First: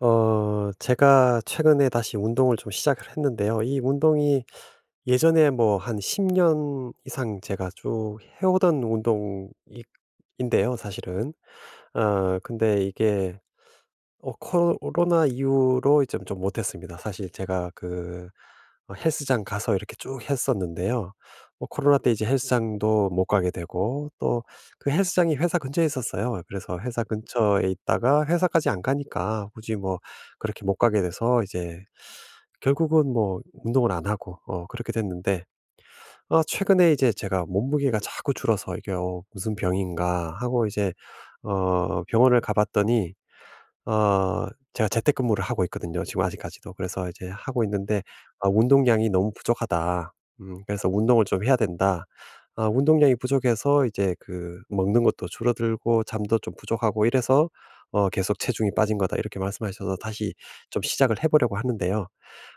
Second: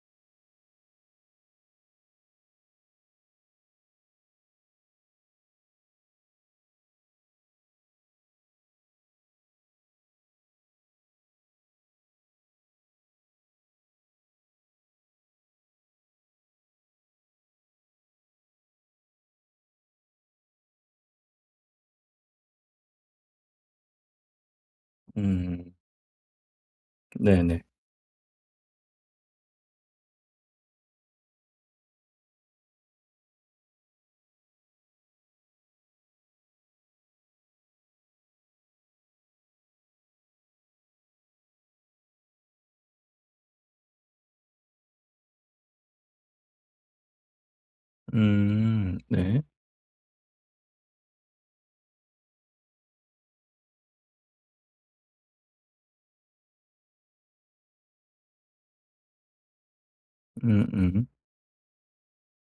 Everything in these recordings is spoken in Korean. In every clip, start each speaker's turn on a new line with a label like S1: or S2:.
S1: 제가 최근에 다시 운동을 좀 시작을 했는데요. 이 운동이 예전에 뭐 한 10년 이상 제가 쭉 해오던 운동 인데요, 사실은. 근데 이게 코로나 이후로 이제 좀 못했습니다. 사실 제가 그 헬스장 가서 이렇게 쭉 했었는데요. 뭐 코로나 때 이제 헬스장도 못 가게 되고, 또 그 헬스장이 회사
S2: 음.
S1: 근처에 있었어요. 그래서 회사
S2: 네네.
S1: 근처에 있다가 회사까지 안 가니까 굳이 뭐 그렇게 못 가게 돼서 이제 결국은 뭐 운동을 안 하고 그렇게 됐는데, 아 최근에 이제 제가 몸무게가 자꾸 줄어서 이게 '어 무슨 병인가.' 하고 이제 병원을 가 봤더니, 어 제가 재택근무를 하고 있거든요, 지금 아직까지도. 그래서 이제 하고 있는데 아
S2: 음.
S1: "운동량이 너무
S2: 네.
S1: 부족하다. 그래서 운동을 좀 해야 된다." 아 운동량이 부족해서 이제 그 먹는 것도 줄어들고 잠도 좀 부족하고 이래서 "계속 체중이 빠진 거다." 이렇게 말씀하셔서 다시
S2: 음음.
S1: 좀
S2: 음.
S1: 시작을 해 보려고 하는데요.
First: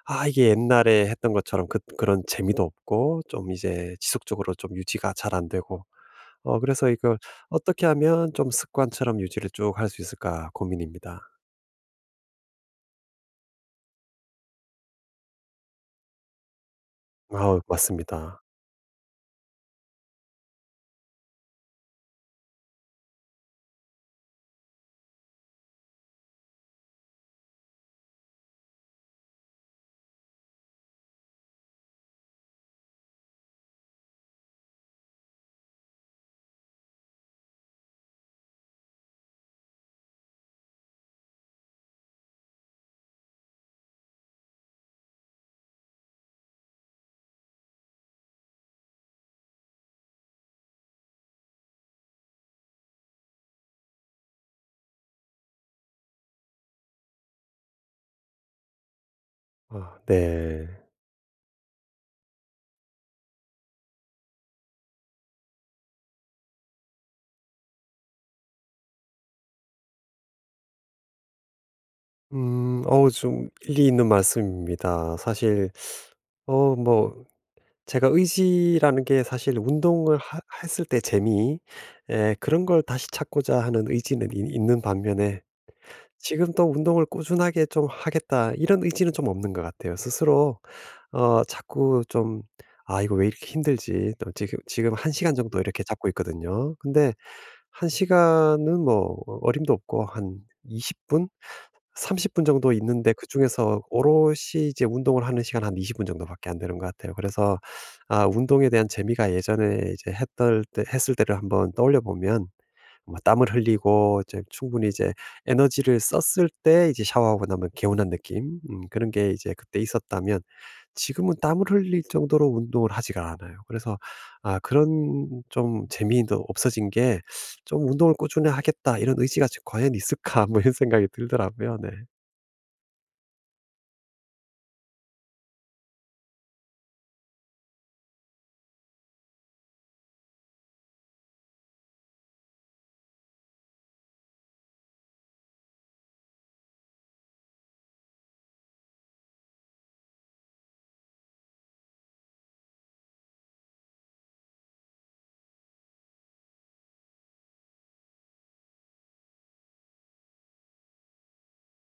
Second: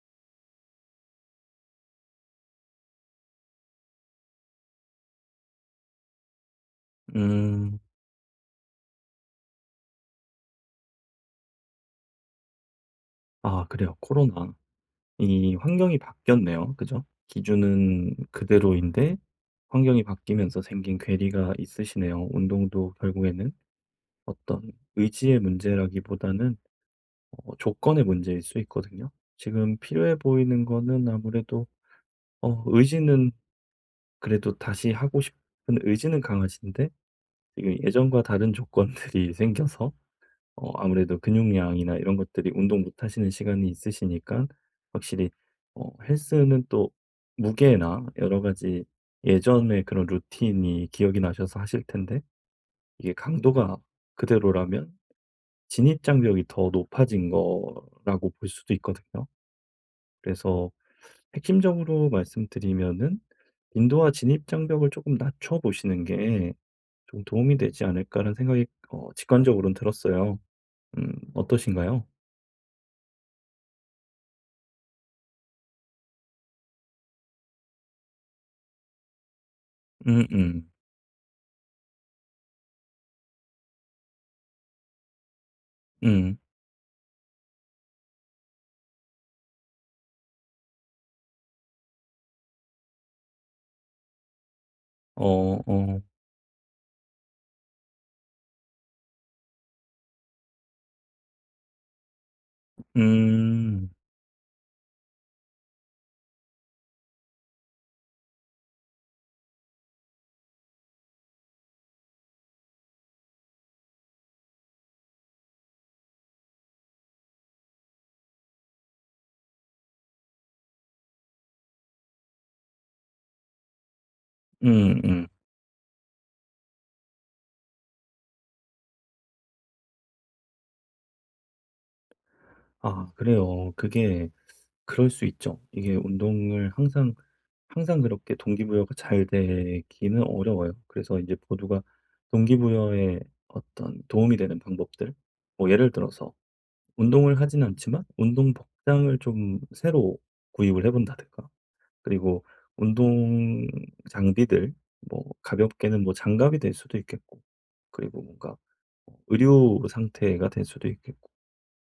S1: 아 이게 옛날에 했던 것처럼 그런 재미도 없고 좀 이제 지속적으로 좀 유지가 잘 안 되고 그래서 이걸
S2: 음.
S1: '어떻게 하면 좀 습관처럼 유지를 쭉 할 수 있을까?' 고민입니다.
S2: 아 그래요. 코로나. 이 환경이 바뀌었네요. 그죠?
S1: 아우,
S2: 기준은
S1: 맞습니다.
S2: 그대로인데 환경이 바뀌면서 생긴 괴리가 있으시네요. 운동도 결국에는 어떤 의지의 문제라기보다는 어 조건의 문제일 수 있거든요. 지금 필요해 보이는 거는 아무래도 어 의지는 그래도 다시 하고 싶은 의지는 강하신데 지금 예전과 다른 조건들이 생겨서 어 아무래도 근육량이나 이런 것들이 운동 못 하시는 시간이 있으시니까 확실히 어 헬스는 또 무게나 여러 가지 예전의 그런 루틴이 기억이 나셔서 하실 텐데 이게 강도가 그대로라면 진입장벽이 더 높아진 거라고 볼 수도 있거든요.
S1: 아 네.
S2: 그래서 핵심적으로 말씀드리면은 '빈도와 진입장벽을 조금 낮춰 보시는 게 좀 도움이 되지 않을까.'라는 생각이 어 직관적으로는 들었어요. 어떠신가요?
S1: 어우, 좀 일리 있는 말씀입니다. 사실 뭐 제가 의지라는 게, 사실 운동을 하
S2: 음음.
S1: 했을 때 재미 에 그런 걸 다시 찾고자 하는 의지는 있는 반면에,
S2: 음.
S1: 지금 또 '운동을 꾸준하게 좀 하겠다.' 이런 의지는 좀 없는 것 같아요. 스스로 자꾸 좀 '아 이거 왜 이렇게 힘들지?' 또 지금 한 시간 정도
S2: 어
S1: 이렇게
S2: 어.
S1: 잡고 있거든요. 근데 한 시간은 뭐 어림도 없고 한 20분, 30분 정도 있는데, 그중에서
S2: 음.
S1: 오롯이 이제 운동을 하는 시간 한 20분 정도밖에 안 되는 것 같아요. 그래서 아 운동에 대한 재미가, 예전에 이제 했던 때 했을 때를 한번 떠올려 보면 뭐 땀을 흘리고 이제 충분히 이제 에너지를 썼을 때 이제 샤워하고 나면 개운한 느낌, 그런 게 이제 그때 있었다면, 지금은 땀을 흘릴 정도로 운동을 하지가 않아요. 그래서 아
S2: 음음.
S1: 그런 좀 재미도 없어진 게, 좀 운동을 꾸준히 하겠다 이런 의지가 과연 있을까 뭐 이런 생각이 들더라고요. 네.
S2: 아 그래요. 그게 그럴 수 있죠. 이게 운동을 항상 그렇게 동기부여가 잘 되기는 어려워요. 그래서 이제 모두가 동기부여에 어떤 도움이 되는 방법들 뭐 예를 들어서 운동을 하진 않지만 운동 복장을 좀 새로 구입을 해 본다든가 그리고 운동 장비들 뭐 가볍게는 뭐 장갑이 될 수도 있겠고 그리고 뭔가 어 의료 상태가 될 수도 있겠고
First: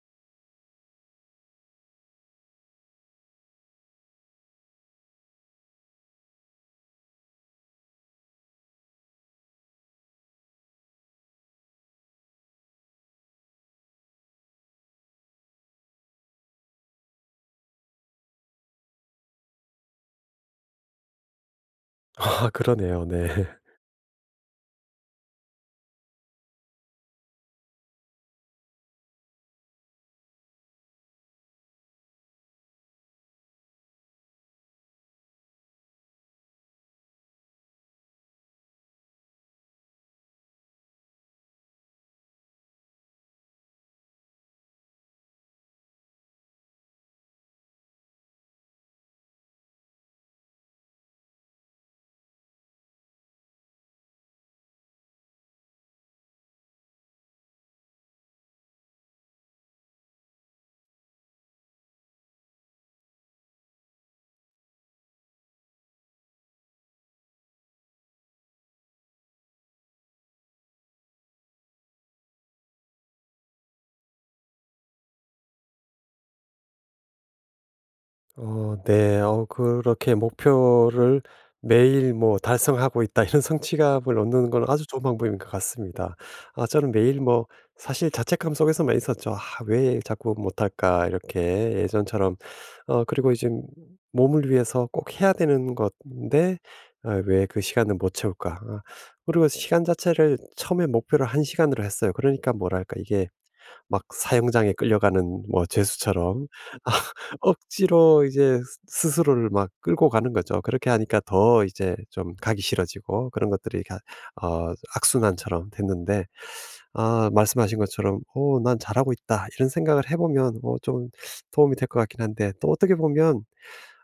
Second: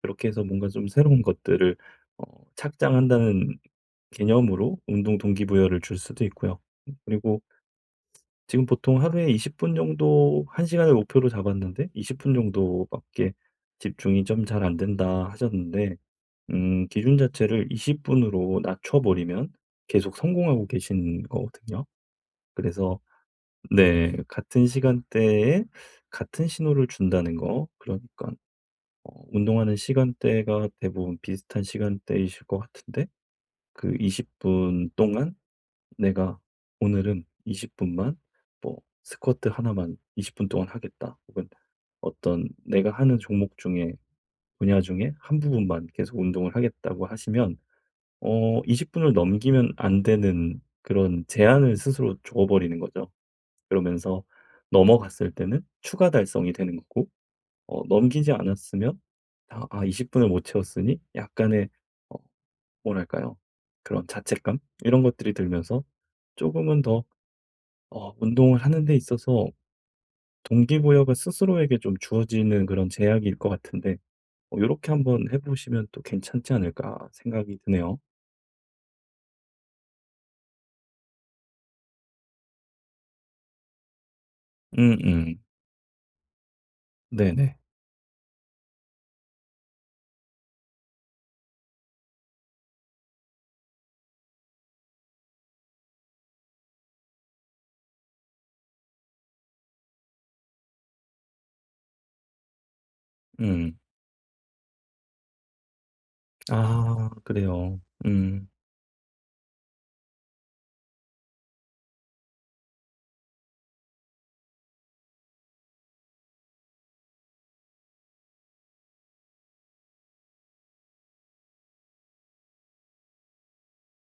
S2: 그렇게 해서 뭔가 좀 새로운 것들을 어 착장한다는 개념으로 운동 동기부여를 줄 수도 있고요. 그리고 지금 보통 하루에 20분 정도 1 시간을 목표로 잡았는데 20분 정도밖에 집중이 좀 잘 안 된다 하셨는데 기준 자체를 20 분으로 낮춰 버리면 계속 성공하고 계신 거거든요.
S1: 아,
S2: 그래서
S1: 그러네요. 네.
S2: 네 같은 시간대에 같은 신호를 준다는 거 그러니까 어 운동하는 시간대가 대부분 비슷한 시간대이실 것 같은데 그 20분 동안 내가 '오늘은 20 분만 뭐 스쿼트 하나만 20분 동안 하겠다.' 혹은 어떤 내가 하는 종목 중에 분야 중에 한 부분만 계속 운동을 하겠다고 하시면 어 20 분을 넘기면 안 되는 그런 제한을 스스로 줘버리는 거죠. 그러면서 넘어갔을 때는 추가 달성이 되는 거고 어 넘기지 않았으면 아 20 분을 못 채웠으니 약간의 어 뭐랄까요? 그런 자책감 이런 것들이 들면서 조금은 더 어 운동을 하는 데 있어서 동기부여가 스스로에게 좀 주어지는 그런 제약일 것 같은데 이렇게 한번 해 보시면 또 괜찮지 않을까 생각이 드네요.
S1: 어 네. 그렇게 목표를 매일 뭐 '달성하고 있다.' 이런 성취감을 얻는 건 아주 좋은 방법인
S2: 음음.
S1: 것 같습니다. 아 저는 매일 뭐
S2: 네네.
S1: 사실 자책감 속에서만 있었죠. '아 왜 자꾸 못할까.' 이렇게 예전처럼. 그리고 이제 몸을 위해서 꼭 해야 되는 건데 '아 왜 그 시간을 못 채울까.' 아, 그리고 시간 자체를 처음에 목표를 한 시간으로 했어요. 그러니까 뭐랄까 이게
S2: 음.
S1: 막 사형장에 끌려가는 뭐 죄수처럼 아
S2: 아 그래요.
S1: 억지로
S2: 음.
S1: 이제 스 스스로를 막 끌고 가는 거죠. 그렇게 하니까 더 이제 좀 가기 싫어지고, 그런 것들이 가 어 악순환처럼 됐는데 아 말씀하신 것처럼 '오 난 잘하고 있다.' 이런 생각을 해 보면 좀 도움이 될 것 같긴 한데, 또 어떻게 보면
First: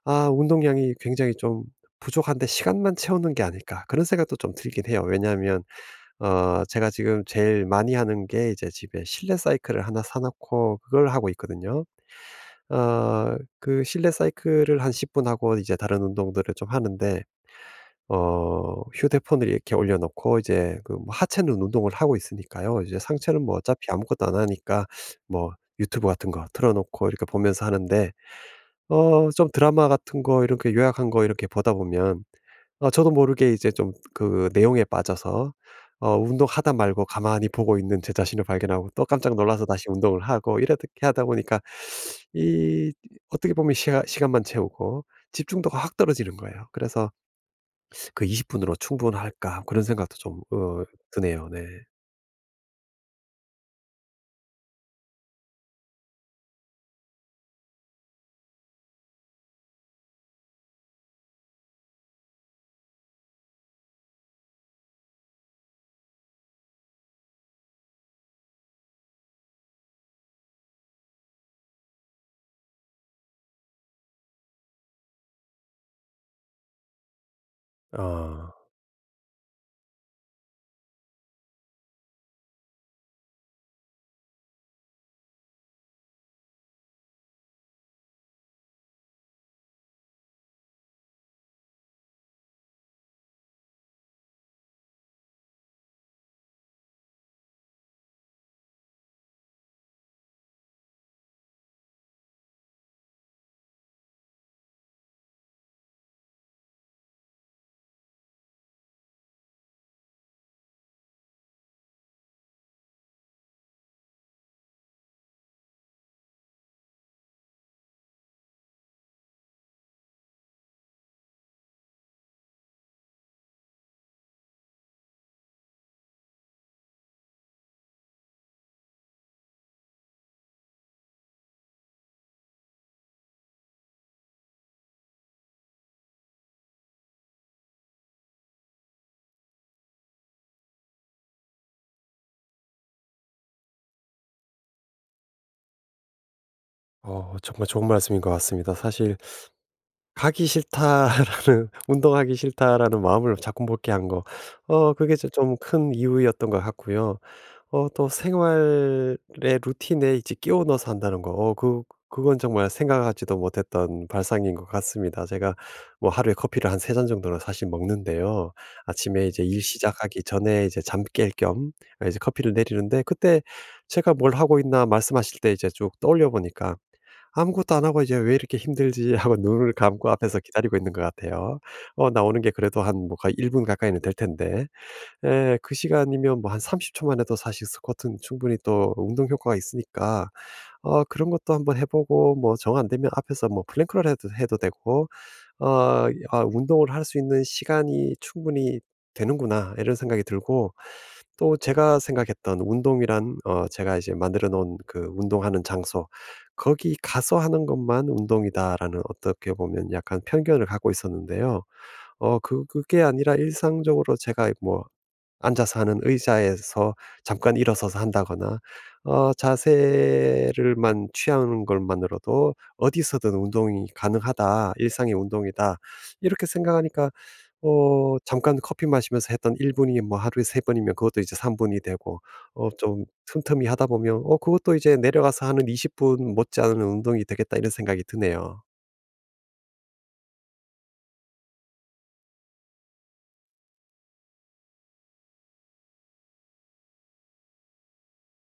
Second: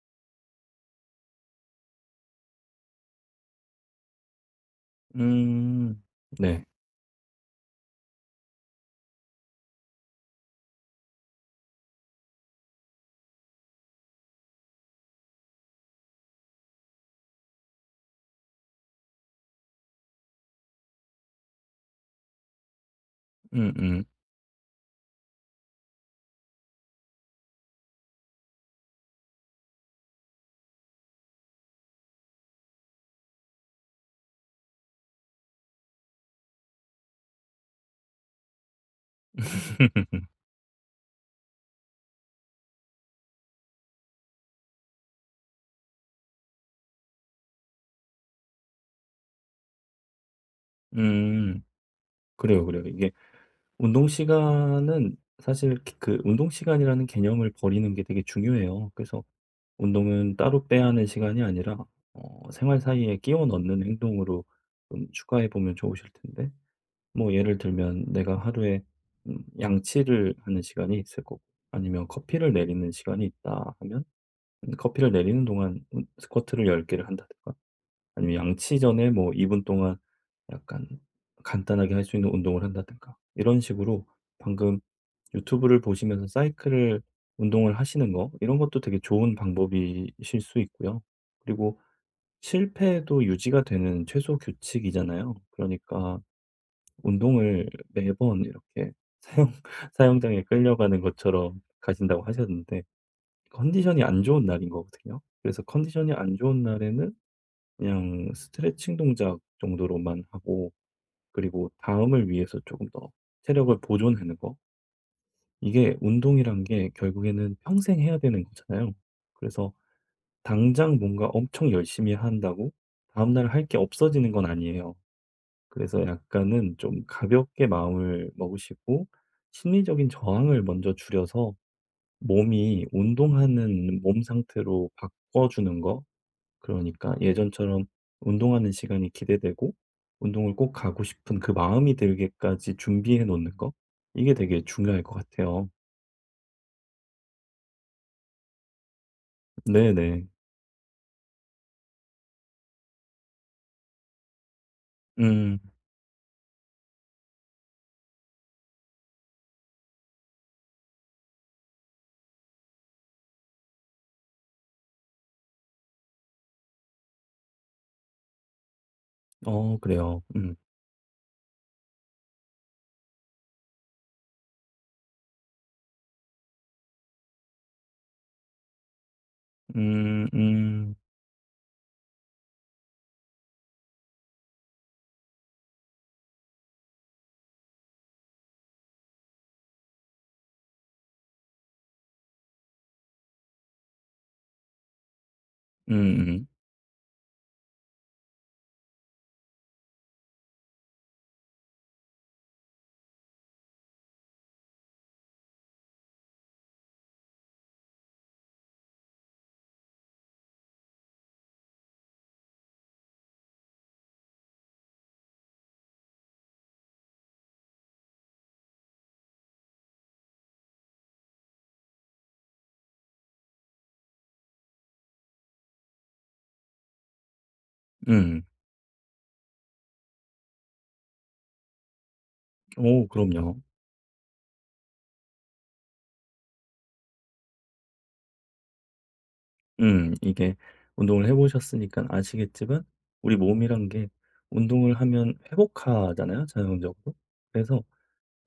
S1: '아 운동량이 굉장히 좀 부족한데 시간만 채우는 게 아닐까.' 그런 생각도 좀 들긴 해요. 왜냐하면
S2: 음. 네.
S1: 제가 지금 제일 많이 하는 게 이제 집에 실내 사이클을 하나 사 놓고 그걸 하고 있거든요. 그 실내 사이클을 한 10분 하고, 이제 다른 운동들을 좀 하는데 휴대폰을 이렇게 올려 놓고, 이제 그뭐 하체는 운동을 하고 있으니까요. 이제 상체는 뭐
S2: 음음.
S1: 어차피
S2: 음.
S1: 아무것도 안 하니까 뭐 유튜브 같은 거 틀어 놓고 이렇게 보면서 하는데, 좀 드라마 같은 거 이렇게 요약한 거 이렇게 보다 보면 저도 모르게 이제 좀 그 내용에 빠져서, 운동하다 말고 가만히 보고 있는 제 자신을 발견하고 또 깜짝 놀라서 다시 운동을 하고, 이렇게 하다 보니까 이 어떻게 보면 시간만 채우고 집중도가 확 떨어지는 거예요. 그래서 '그 20 분으로 충분할까?' 그런 생각도 좀 드네요.
S2: 음.
S1: 네.
S2: 그래요, 그래요. 이게 운동 시간은 사실 그 운동 시간이라는 개념을 버리는 게 되게 중요해요. 그래서 운동은 따로 빼야 하는 시간이 아니라 어, 생활 사이에 끼워 넣는 행동으로 좀 추가해 보면 좋으실 텐데, 뭐 예를 들면 내가 하루에 양치를 하는 시간이 있을 거고, 아니면 커피를 내리는 시간이 있다 하면 커피를 내리는 동안 스쿼트를 10개를 한다든가, 아니면
S1: 아.
S2: 양치 전에 뭐 2분 동안 약간 간단하게 할 수 있는 운동을 한다든가 이런 식으로 방금 유튜브를 보시면서 사이클을 운동을 하시는 거 이런 것도 되게 좋은 방법이실 수 있고요. 그리고 실패도 유지가 되는 최소 규칙이잖아요. 그러니까 운동을 매번 이렇게 사용 사용장에 끌려가는 것처럼 가신다고 하셨는데 컨디션이 안 좋은 날인 거거든요. 그래서 컨디션이 안 좋은 날에는 그냥 스트레칭 동작 정도로만 하고 그리고 다음을 위해서 조금 더 체력을 보존하는 거. 이게 운동이란 게 결국에는 평생 해야 되는 거잖아요. 그래서 당장 뭔가 엄청 열심히 한다고 다음날 할 게 없어지는 건 아니에요. 그래서 약간은 좀 가볍게 마음을 먹으시고 심리적인 저항을 먼저 줄여서 몸이 운동하는 몸 상태로 바꿔주는 거 그러니까 예전처럼 운동하는 시간이 기대되고 운동을 꼭 가고 싶은 그 마음이 들게까지 준비해 놓는 거 이게 되게 중요할 것 같아요.
S1: 정말 좋은 말씀인 것 같습니다. 사실
S2: 네네.
S1: 가기 싫다라는 운동하기 싫다라는 마음을 자꾸 먹게 한 거, 그게 좀
S2: 음.
S1: 큰 이유였던 것 같고요. 또 생활의 루틴에 이제 끼워 넣어서 한다는 거, 그건 정말 생각하지도 못했던 발상인 것 같습니다. 제가 뭐 하루에 커피를 한 3잔 정도는 사실 먹는데요. 아침에 이제 일
S2: 어 그래요.
S1: 시작하기
S2: 음.
S1: 전에 이제 잠 깰 겸 아 이제 커피를 내리는데, 그때 제가 '뭘 하고 있나.' 말씀하실 때 이제 쭉 떠올려 보니까 '아무것도 안 하고 이제 왜 이렇게 힘들지.' 하고 눈을 감고
S2: 음
S1: 앞에서 기다리고 있는
S2: 음.
S1: 것 같아요. 나오는 게 그래도 한 뭐 거의 1분 가까이는 될 텐데. 예. 그 시간이면 뭐 한 30초만 해도 사실 스쿼트는 충분히 또 운동 효과가 있으니까 그런 것도 한번 해 보고, 뭐 정 안 되면 앞에서 뭐 플랭크를 해도 되고. 어
S2: 음음.
S1: 아
S2: 음.
S1: '운동을 할 수 있는 시간이 충분히 되는구나.' 이런 생각이 들고, 또 제가 생각했던 운동이란 제가 이제 만들어 놓은 그 운동하는 장소, '거기 가서 하는 것만 운동이다.'라는, 어떻게 보면 약간 편견을 갖고 있었는데요. 그게 아니라 일상적으로 제가 뭐 앉아서 하는 의자에서 잠깐 일어서서 한다거나 자세를만 취하는 것만으로도 '어디서든 운동이 가능하다. 일상의 운동이다.' 이렇게 생각하니까
S2: 음.
S1: 잠깐 커피 마시면서 했던 1분이, 뭐 하루에 3번이면 그것도 이제 3분이 되고 좀
S2: 오 그럼요.
S1: 틈틈이 하다 보면 그것도 이제 내려가서 하는 20분 못지않은 운동이 되겠다, 이런 생각이 드네요.
S2: 음. 이게 운동을 해보셨으니까 아시겠지만 우리 몸이란 게 운동을 하면 회복하잖아요, 자연적으로. 그래서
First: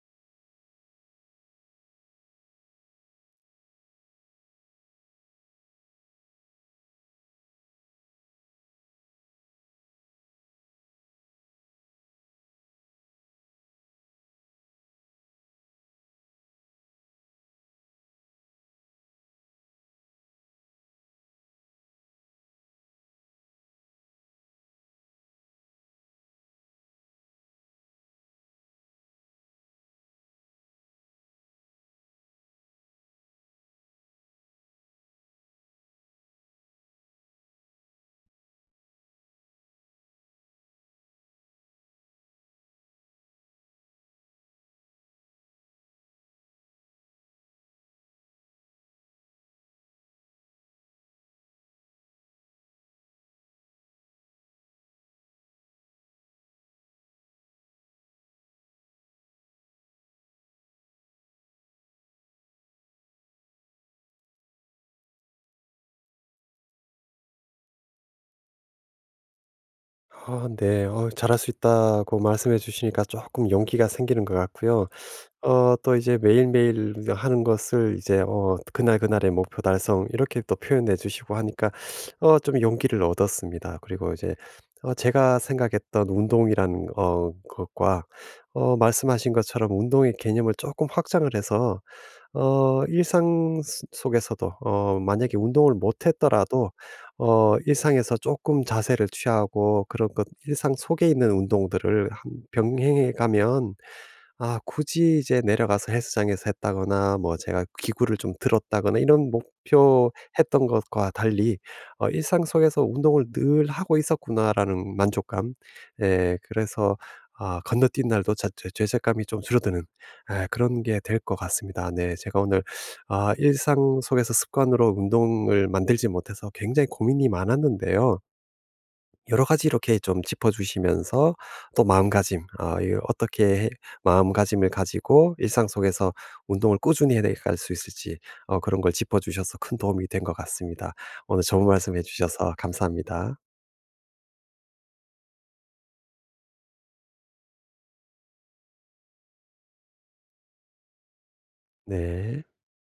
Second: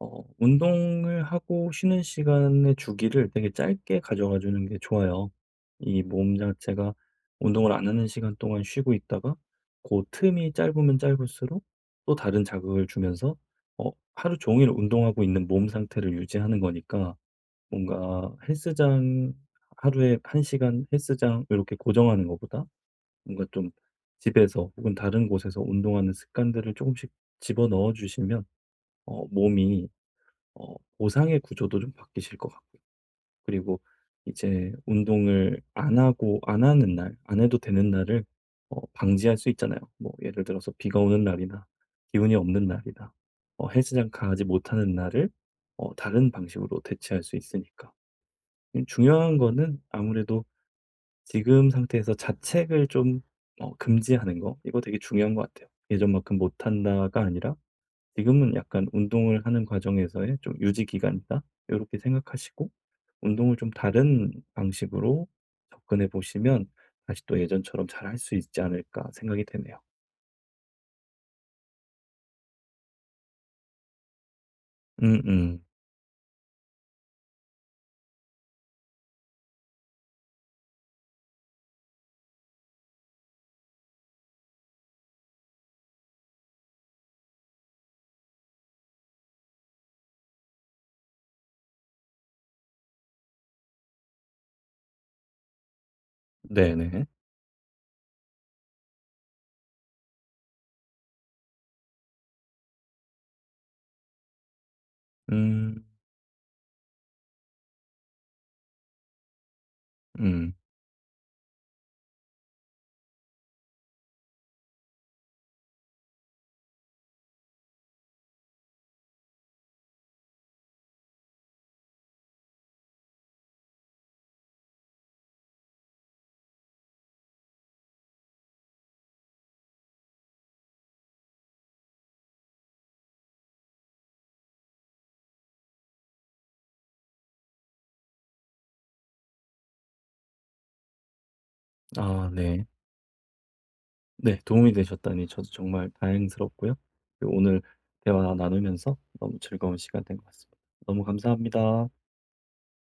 S2: 어 운동을 하고 쉬는 시간의 주기를 되게 짧게 가져가 주는 게 좋아요. 이 몸 자체가 운동을 안 하는 시간 동안 쉬고 있다가 그 틈이 짧으면 짧을수록 또 다른 자극을 주면서 어 하루 종일 운동하고 있는 몸 상태를 유지하는 거니까 뭔가 헬스장 하루에 1 시간 헬스장 이렇게 고정하는 것보다 뭔가 좀 집에서 혹은 다른 곳에서 운동하는 습관들을 조금씩 집어넣어 주시면 어 몸이 어 보상의 구조도 좀 바뀌실 것 같고요. 그리고 이제 운동을 안 하고 안 하는 날, 안 해도 되는 날을 어 방지할 수 있잖아요. 뭐 예를 들어서 비가 오는 날이나 기운이 없는 날이나 어 헬스장 가지 못하는 날을 어 다른 방식으로 대체할 수 있으니까. 중요한 거는 아무래도 지금 상태에서 자책을 좀 어 금지하는 거. 이거 되게 중요한 것 같아요. '예전만큼 못 한다.'가 아니라 지금은 약간 운동을 하는 과정에서의 좀 유지 기간이다. 이렇게 생각하시고 운동을 좀 다른 방식으로 접근해 보시면 다시 또 예전처럼 잘할 수 있지 않을까 생각이 되네요.
S1: 아 네. 잘할 수 있다고 말씀해 주시니까 조금 용기가 생기는 것 같고요.
S2: 음음.
S1: 또 이제 매일매일 하는 것을 이제 그날그날의 목표 달성 이렇게 또 표현해 주시고 하니까 좀 용기를 얻었습니다. 그리고 이제 제가 생각했던 운동이라는 것과, 말씀하신 것처럼 운동의 개념을 조금 확장을 해서 일상 스 속에서도 만약에 운동을 못 했더라도
S2: 네네.
S1: 일상에서 조금 자세를 취하고 그런 것, 일상 속에 있는 운동들을 한 병행해 가면, 아 굳이 이제
S2: 음.
S1: 내려가서 헬스장에서 했다거나 뭐 제가 기구를 좀 들었다거나 이런
S2: 음.
S1: 목표했던 것과 달리 '일상 속에서 운동을 늘 하고 있었구나.'라는 만족감, 예 그래서 아 건너뛴 날도 자 죄 죄책감이 좀 줄어드는, 예 그런 게 될 것 같습니다. 네, 제가 오늘 아 일상 속에서 습관으로 운동을 만들지 못해서 굉장히 고민이 많았는데요. 여러 가지 이렇게 좀 짚어 주시면서 또 마음가짐 아 이 어떻게 해 마음가짐을 가지고 일상 속에서 운동을 꾸준히 해 나갈 수 있을지 그런 걸 짚어 주셔서 큰 도움이 된 것 같습니다. 오늘 좋은 말씀해
S2: 아
S1: 주셔서
S2: 네.
S1: 감사합니다.
S2: 네 도움이 되셨다니 저도 정말 다행스럽고요. 그리고 오늘 대화 나누면서 너무 즐거운 시간 된 것 같습니다. 너무 감사합니다.
S1: 네.